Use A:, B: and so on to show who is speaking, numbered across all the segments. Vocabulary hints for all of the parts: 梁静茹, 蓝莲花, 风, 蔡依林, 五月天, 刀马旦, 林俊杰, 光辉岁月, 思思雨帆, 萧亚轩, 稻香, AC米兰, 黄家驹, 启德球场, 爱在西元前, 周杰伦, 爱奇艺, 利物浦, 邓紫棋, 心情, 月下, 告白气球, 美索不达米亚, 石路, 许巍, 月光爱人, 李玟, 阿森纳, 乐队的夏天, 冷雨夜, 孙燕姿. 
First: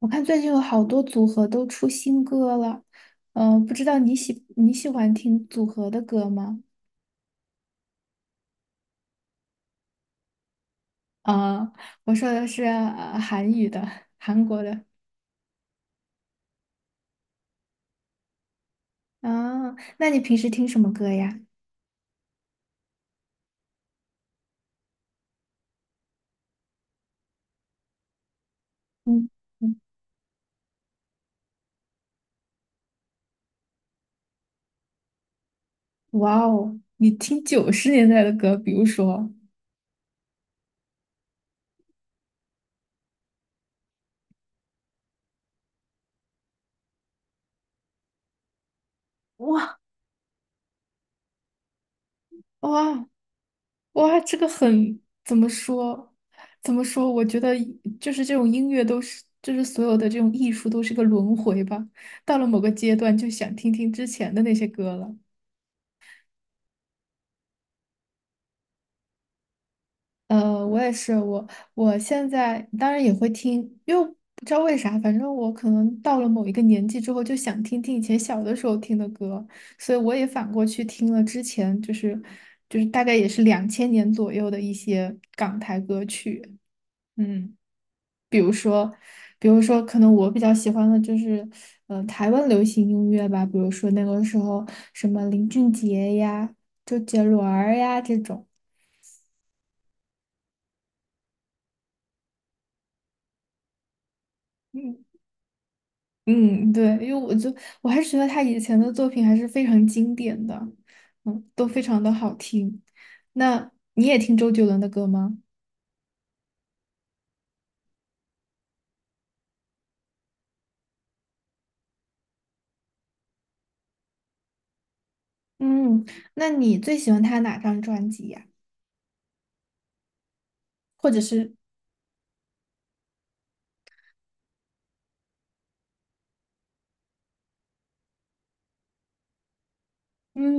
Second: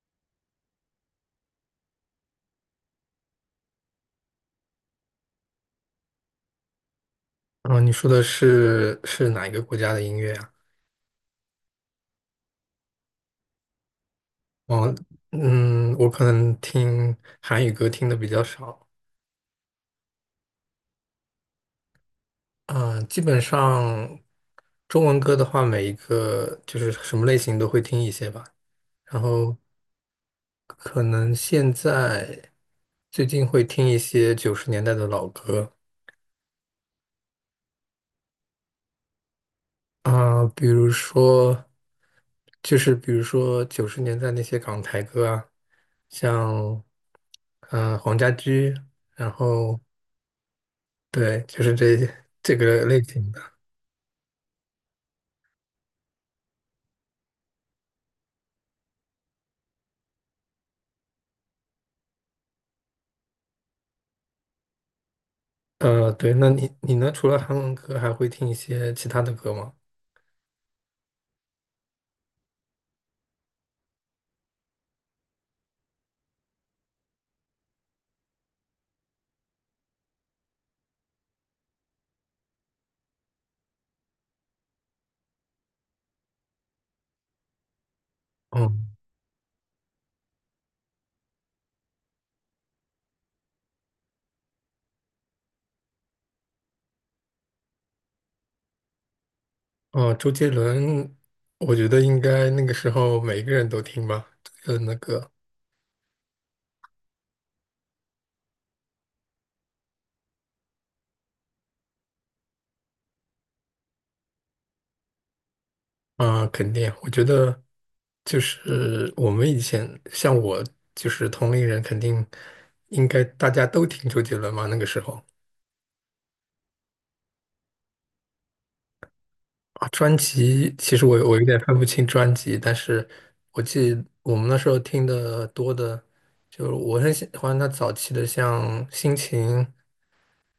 A: 我看最近有好多组合都出新歌了，不知道你喜欢听组合的歌吗？
B: 哦，你说的是哪一个国家的音乐啊？
A: 啊、我说的是韩语的，韩国的。
B: 哦，嗯，我可能听韩语歌听的比较少，
A: 啊，那你平时听什么歌呀？
B: 嗯，基本上中文歌的话，每一个就是什么类型都会听一些吧。然
A: 嗯，
B: 后
A: 嗯
B: 可能现在最近会听一些九十年代的老歌，
A: 哇哦，你听90年代的歌，比如说。
B: 啊，比如说，就是比如说九十年代那些港台歌啊，像黄家驹，然
A: 哇，
B: 后对，就是这个类
A: 哇
B: 型的。
A: 哇，这个很，怎么说？我觉得就是这种音乐都是，就是所有的这种艺术都是个轮回吧。到了某个阶段，就想听听之前的那些歌了。
B: 对，那你呢？除了韩文歌，还会听一些其他的歌吗？
A: 我也是，我现在当然也会听，因为不知道为啥，反正我可能到了某一个年纪之后，就想听听以前小的时候听的歌，所以我也反过去听了之前，就是大概也是2000年左右的一些港台歌曲，嗯。
B: 嗯，
A: 比如说，可能我比较喜欢的就是，台湾流行音乐吧，比如说那个时候什么林俊杰呀、周杰伦儿呀这种。
B: 哦，周杰伦，我觉得应该那个时候每个人都听吧，周杰伦的
A: 嗯
B: 歌。
A: 嗯，对，因为我还是觉得他以前的作品还是非常经典的，嗯，都非常的好听。那你也听周杰伦的歌吗？
B: 啊，肯定，我觉得就是我们以前像我就是同龄人，肯定应该大家都听周杰伦嘛。那个时候
A: 嗯，那你最喜欢他哪张专辑呀？
B: 啊，专辑其实
A: 或
B: 我
A: 者
B: 我有
A: 是，
B: 点分不清专辑，但是我记得我们那时候听的多的，就是我很喜欢他早期的，像《心情》、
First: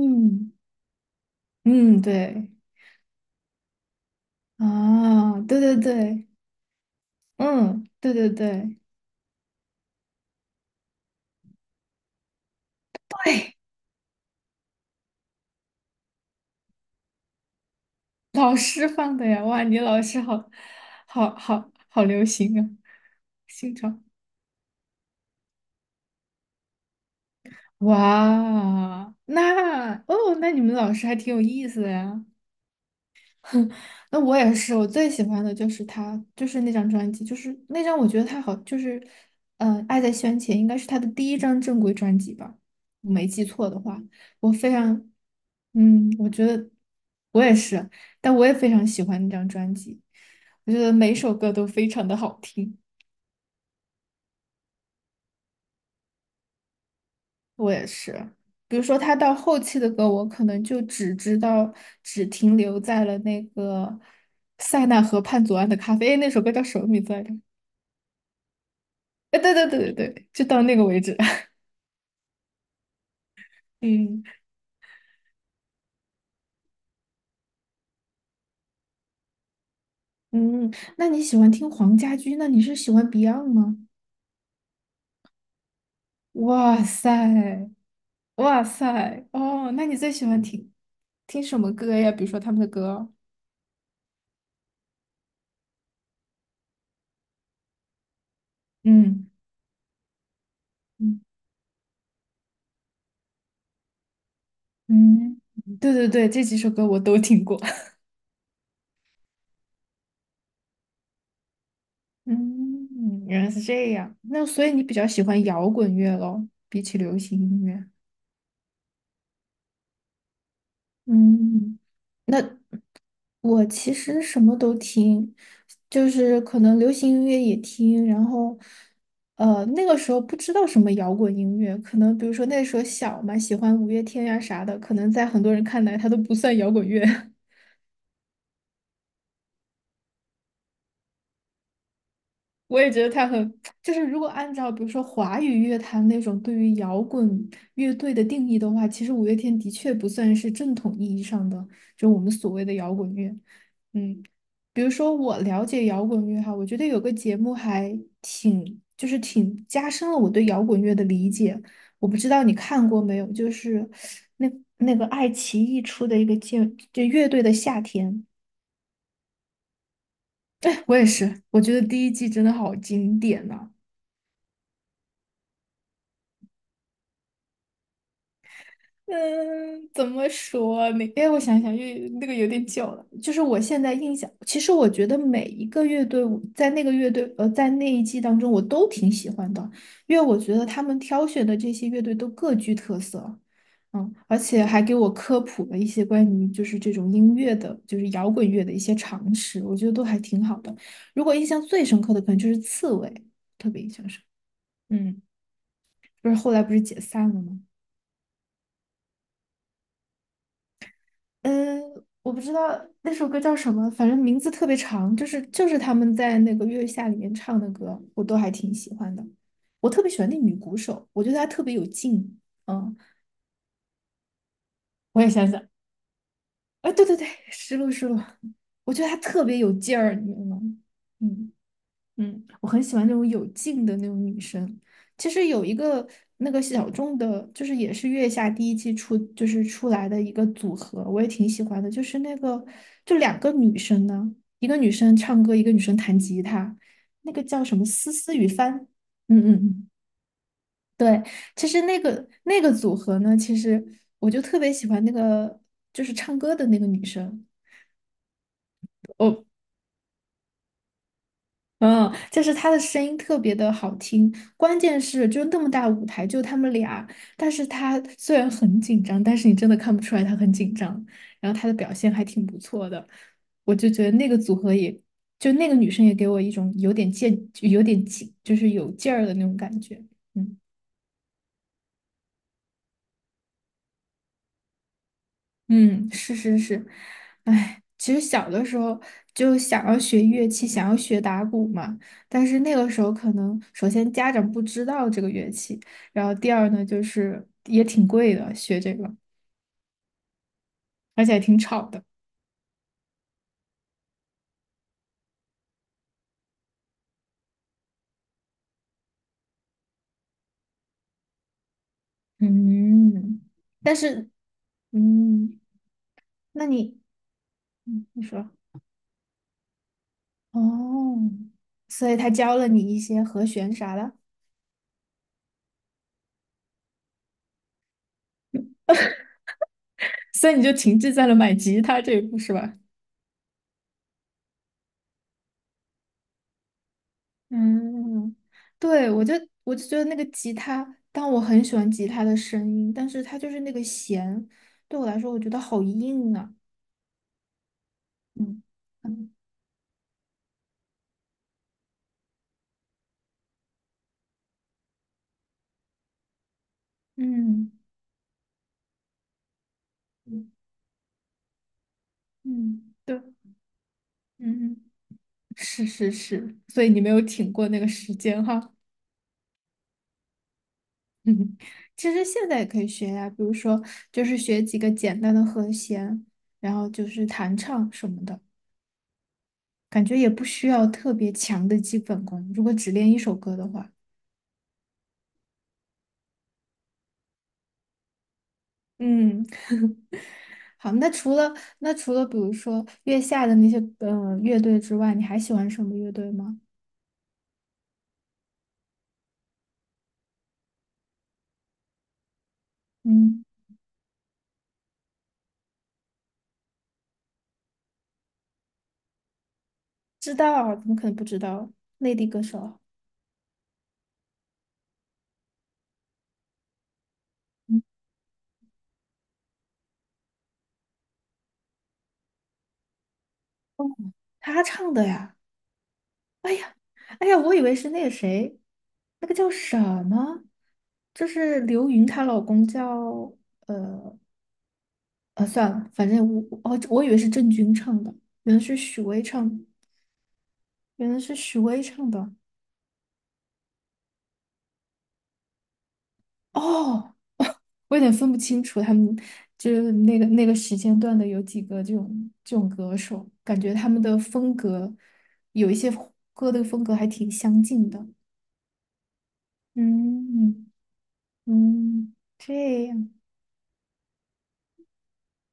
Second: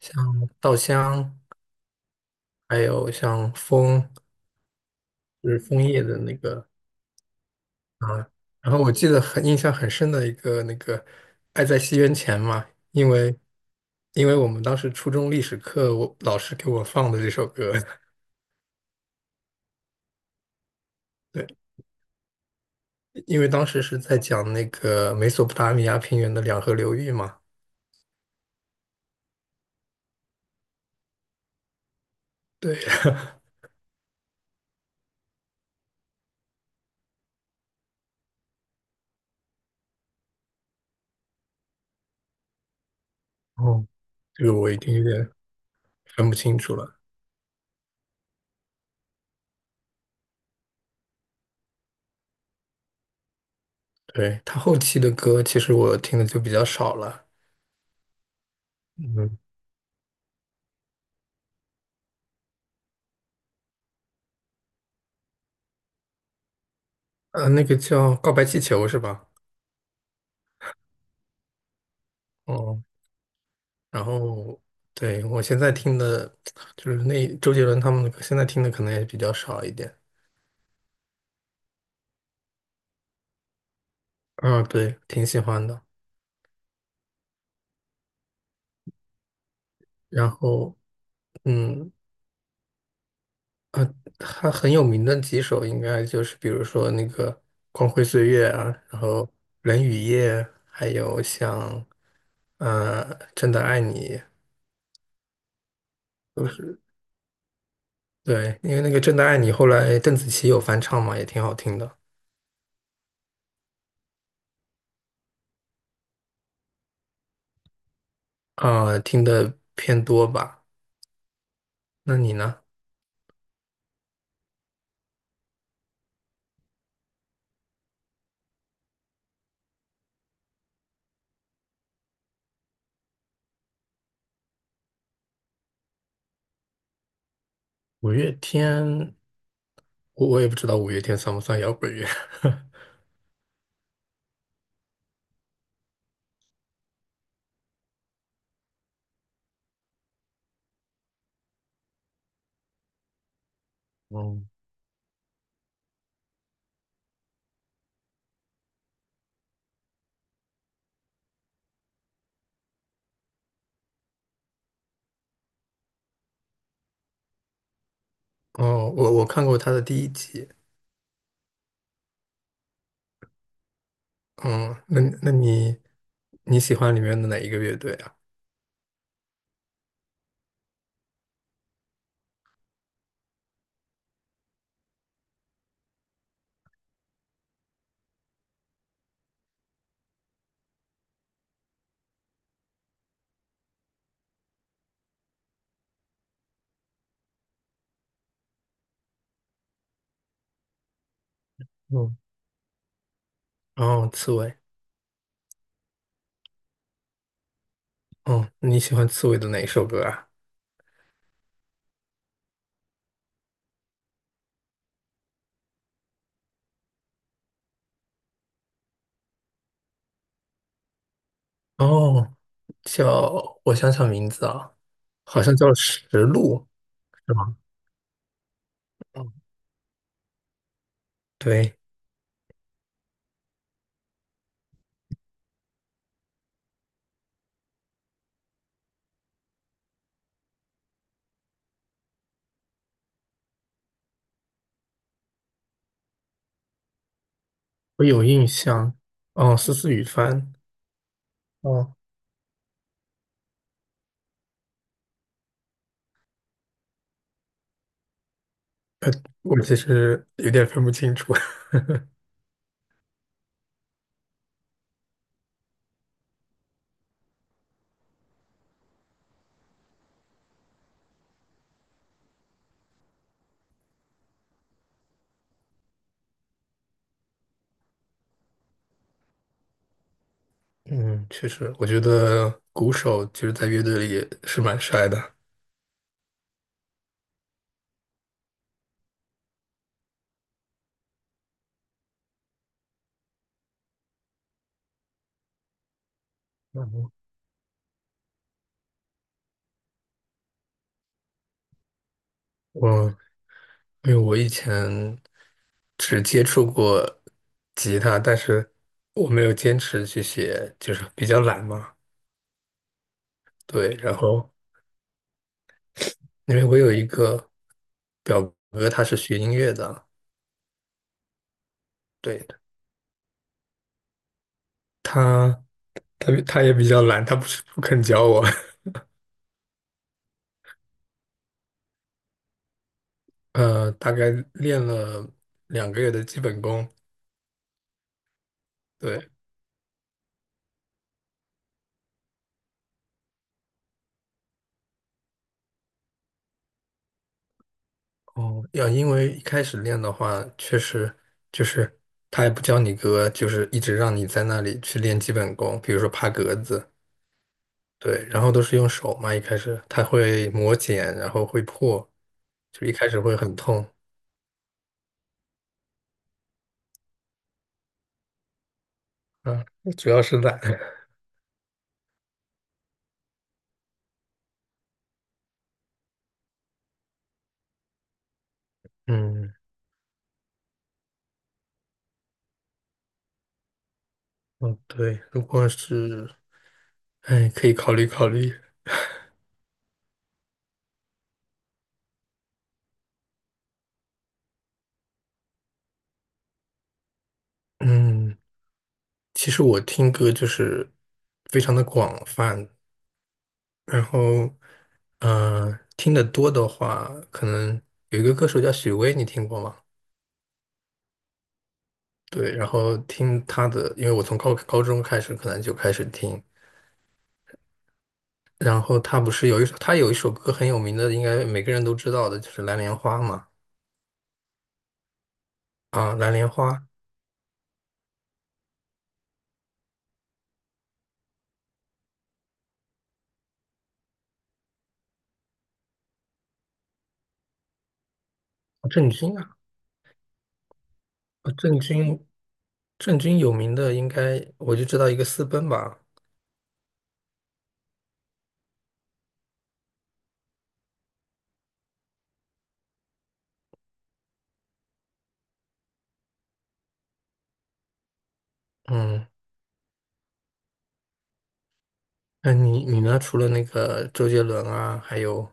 B: 像《稻香》，
A: 嗯，对，
B: 还有像《风》，
A: 啊，
B: 就
A: 对
B: 是
A: 对
B: 枫叶的
A: 对，
B: 那个
A: 嗯，对
B: 啊，
A: 对
B: 然
A: 对。
B: 后我记得很印象很深的一个那个"爱在西元前"嘛，因为因为我们当时初中历史课，我老师给我放的这首歌，
A: 老师放的呀，哇，你老师好，
B: 对，
A: 好流行啊，
B: 因为当
A: 新
B: 时是
A: 潮，
B: 在讲那个美索不达米亚平原的两河流域嘛，
A: 哇，那哦，那你们老师还挺有意思的呀。
B: 对，
A: 哼那我也是，我最喜欢的就是他，就是那张专辑，就是那张我觉得他好，就是，爱在西元前》应该是他的第一张正规专辑吧，我没记错的
B: 哦，
A: 话，
B: 这
A: 我
B: 个
A: 非
B: 我已经有
A: 常，
B: 点
A: 我
B: 分不
A: 觉
B: 清
A: 得
B: 楚了。
A: 我也是，但我也非常喜欢那张专辑。我觉得每首歌都非常的好听。
B: 对，他后期的歌，其实我听的就比较少了，
A: 我也是，比如说他到
B: 嗯，
A: 后期的歌，我可能就只知道，只停留在了那个塞纳河畔左岸的咖啡，诶那首歌叫什么名字来着？
B: 那个叫《告白气球》是吧？
A: 哎，对对对对对，就到那个为止。
B: 哦，然
A: 嗯
B: 后，对，我现在听的，就是那周杰伦他们的歌现在听的可能也比较少一点。
A: 嗯，那你喜欢听黄家驹？那你是喜欢 Beyond 吗？
B: 啊，对，挺喜欢的。
A: 哇塞，哇塞，哦，那你最喜
B: 然
A: 欢听
B: 后，
A: 听什么
B: 嗯，
A: 歌呀？比如说他们的歌？
B: 他很有名的几首，应该就是比如说那个《光辉岁月》啊，然后
A: 嗯
B: 《冷雨夜》，还
A: 嗯
B: 有像呃《真的爱你》，
A: 嗯，对对对，这
B: 都
A: 几首
B: 是
A: 歌我都听过。
B: 对，因为那个《真的爱你》后来邓紫棋有翻唱嘛，也挺好听的。
A: 嗯，原来是这样。那所以你比较喜欢摇滚乐咯，比起流行音乐。
B: 啊、听的偏多吧？
A: 嗯，
B: 那你
A: 那
B: 呢？
A: 我其实什么都听，就是可能流行音乐也听，然后，那个时候不知道什么摇滚音乐，可能比如说那时候小嘛，喜欢五月天呀、啥的，可能在很多人看来它都不算摇滚乐。
B: 五月天。我也不知道五月天算不算摇滚乐。
A: 我也觉得他很，就是如果按照比如说华语乐坛那种对于摇滚乐队的定义的话，其实五月天的确不算是正统意义上的，就我们所谓的摇滚乐。嗯，
B: 哦，
A: 比如说我了解摇滚乐哈，我觉得有个节目还挺，就是挺加深了我对摇滚乐的理解。我不知道你看过没有，就是那那个爱奇艺出的一个节，就乐队的夏天，
B: 哦，我看过他的第一集。
A: 我也是，我觉得第一季真的好经典呐、
B: 嗯，那你喜欢里面的哪一个乐队啊？
A: 嗯，怎么说呢？哎，我想想，又那个有点久了。就是我现在印象，其实我觉得每一个乐队我在那个乐队在那一季当中，我都挺喜欢的，因为我觉得他们挑选的这些乐队都各具特色，嗯，而且还给我科普了一些关于就是这种音乐的，就是摇滚乐的一些常识，我觉得都还挺好的。如果印象最深刻
B: 嗯，
A: 的，可能就是刺猬，特别印象
B: 哦，
A: 深刻。
B: 刺猬。
A: 嗯，不是后来不是解散了吗？
B: 哦，你喜欢刺猬的哪一首歌啊？
A: 嗯，我不知道那首歌叫什么，反正名字特别长，就是他们在那个《月下》里面唱的歌，我都还挺喜欢的。我特别喜欢那女鼓手，我觉得她特别有
B: 哦，
A: 劲。嗯，
B: 叫我想想名字啊，
A: 我也
B: 好
A: 想
B: 像
A: 想，
B: 叫《石路》，
A: 哎，对对对，
B: 是吗？
A: 失落失落，我觉得她
B: 嗯，
A: 特别有劲儿，你知道吗？嗯。
B: 对，
A: 嗯，我很喜欢那种有劲的那种女生。其实有一个那个小众的，就是也是月下第一季出就是出来的一个组合，我也挺喜欢的。就是那个就两个女生呢，一个女生唱歌，一个女生弹吉他，那个叫什么
B: 我
A: 思
B: 有
A: 思
B: 印
A: 雨帆。
B: 象。
A: 嗯嗯
B: 哦，思
A: 嗯，
B: 思雨帆。
A: 对。其实
B: 哦，
A: 那个组合呢，其实我就特别喜欢那个就是唱歌的那个女生。
B: 我其实有点分不清楚。
A: 嗯，就是他的声音特别的好听，关键是就那么大舞台，就他们俩，但是他虽然很紧张，但是你真的看不出来他很紧张，然后他的表现还挺不错的，我就觉得那个组合也，就那个女生也给我一种有点劲，有点劲，就是有劲儿的那种感觉。嗯。
B: 嗯，确实，我觉得鼓手其实，在乐队里也是蛮帅的。
A: 嗯，是是是，哎，其实小的时候就想要学乐器，想要学打鼓嘛，但是那个时候可能首先家长不知道这个乐器，然后第二呢就
B: 嗯，
A: 是也挺贵的，学这个，而且还挺吵的。
B: 我因为我以前只接触过吉他，但是我没有坚持去写，就是比较懒嘛。
A: 嗯，
B: 对，
A: 但
B: 然
A: 是
B: 后
A: 嗯，
B: 因为
A: 那
B: 我有
A: 你
B: 一个
A: 你
B: 表
A: 说
B: 哥，他是学音乐的，
A: 哦，所以他
B: 对，
A: 教了你一些和弦啥的，
B: 他他也比较懒，他不是不肯教我。
A: 所以你就停滞在了买吉他这一步是吧？
B: 大概练了2个月的基本功，
A: 嗯，嗯对，我
B: 对，
A: 就我就觉得那个吉他，但我很喜欢吉他的声音，但是它就是那个弦，对我来说，我觉得好硬啊。嗯
B: 哦，要因为
A: 嗯
B: 一开始练的话，确实就是他也不教你歌，就是一直让你在那里去练基本功，比如说爬格子，
A: 嗯
B: 对，然后都是用手嘛，一开始他会
A: 嗯，
B: 磨茧，然后会破，就一
A: 嗯
B: 开始
A: 对，
B: 会很痛
A: 嗯，是是是，所以你没有挺过那个时间哈。
B: 啊，主要是懒。
A: 嗯，其实现在也可以学呀，比如说就是学几个简单的和弦，然后就是弹唱什么的，
B: 嗯，
A: 感觉也不需要特别强的基本功，如果只练一首歌的话。
B: 哦对，如果是，哎，可以考虑考虑。
A: 嗯，好，那除了比如说月下的那些乐队之外，你还喜欢什么乐队吗？
B: 嗯，其实我听歌就是非常的广泛，
A: 嗯，
B: 然后，嗯，听得多的话，可能有一个歌手叫许巍，你听过吗？
A: 知道啊，怎么可能不知道？内地歌
B: 对，然
A: 手，
B: 后听他的，因为我从高中开始可能就开始听，
A: 嗯，
B: 然后他不是有一首，他有一首歌很有名的，应该每个人都知道的，就是《蓝莲花》嘛。
A: 哦，他唱的呀。
B: 啊，《蓝莲
A: 哎
B: 花》
A: 呀，
B: 啊，
A: 哎呀，我以为是那个谁，那个叫什么，就是刘芸她老公叫算了，反正我以为是郑钧唱的，原来是许
B: 郑
A: 巍
B: 钧
A: 唱
B: 啊，
A: 的，原来是
B: 啊
A: 许
B: 郑
A: 巍唱
B: 钧，
A: 的。
B: 郑钧有名的应该我就知道一个私奔吧。
A: 哦，我有点分不清楚他们就是那个时间段的有几个这种歌手，感觉他们的风格有一些歌的风格还挺相近的。
B: 嗯，
A: 嗯嗯，
B: 那你
A: 这
B: 你
A: 样。
B: 呢？除了那个周杰伦啊，还有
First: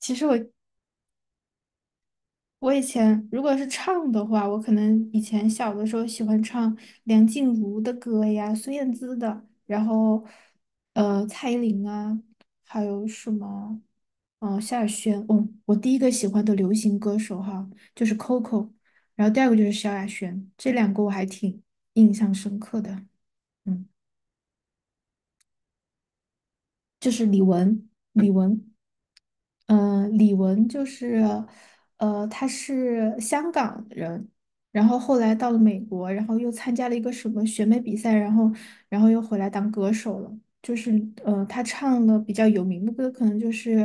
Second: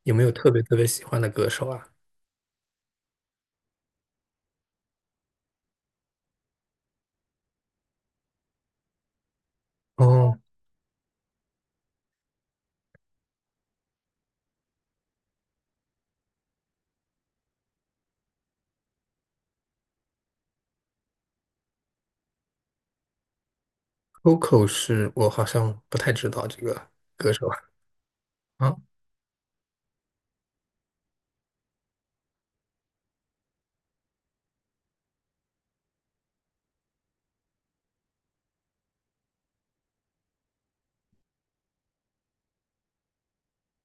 A: 其
B: 有没
A: 实
B: 有
A: 我。
B: 特别特别喜欢的歌手啊？
A: 我以前如果是唱的话，我可能以前小的时候喜欢唱梁静茹的歌呀、孙燕姿的，然后
B: 哦。
A: 蔡依林啊，还有什么萧亚轩。哦，我第一个喜欢的流行歌手哈就是 Coco，然后第二个就是萧亚轩，这两个我还挺印象深刻的。嗯。
B: Coco 是我好像不太知道这个
A: 就是
B: 歌
A: 李
B: 手
A: 玟，李玟。
B: 啊，
A: 嗯，李玟就是，她是香港人，然后后来到了美国，然后又参加了一个什么选美比赛，然后，然后又回来当歌手了。就是，她唱了比较有名的歌，可能就是，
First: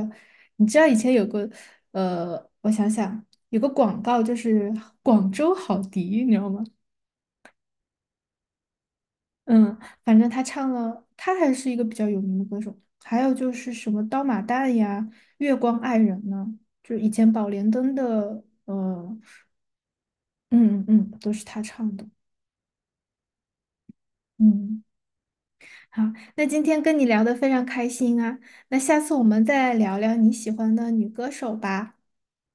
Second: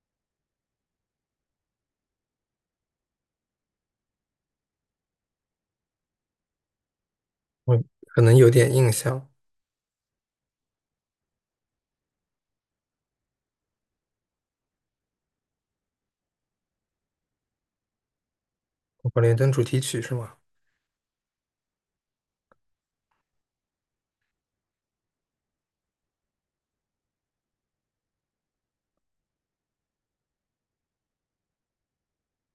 A: 你知道以前有个，我想想，有个广告就是广州好迪，你知道吗？
B: 我可能有点印象。
A: 嗯，反正他唱了，他还是一个比较有名的歌手。还有就是什么《刀马旦》呀，《月光爱人》呢，就是以前宝莲灯的，
B: 我管连灯主题曲是吗？
A: 嗯嗯，都是他唱的。嗯，好，那今天跟你聊得非常开心啊，那下次我们再聊聊你喜欢的女歌手吧。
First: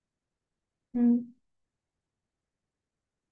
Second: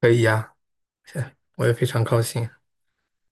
B: 可以呀、
A: 嗯。
B: 我也非常高兴。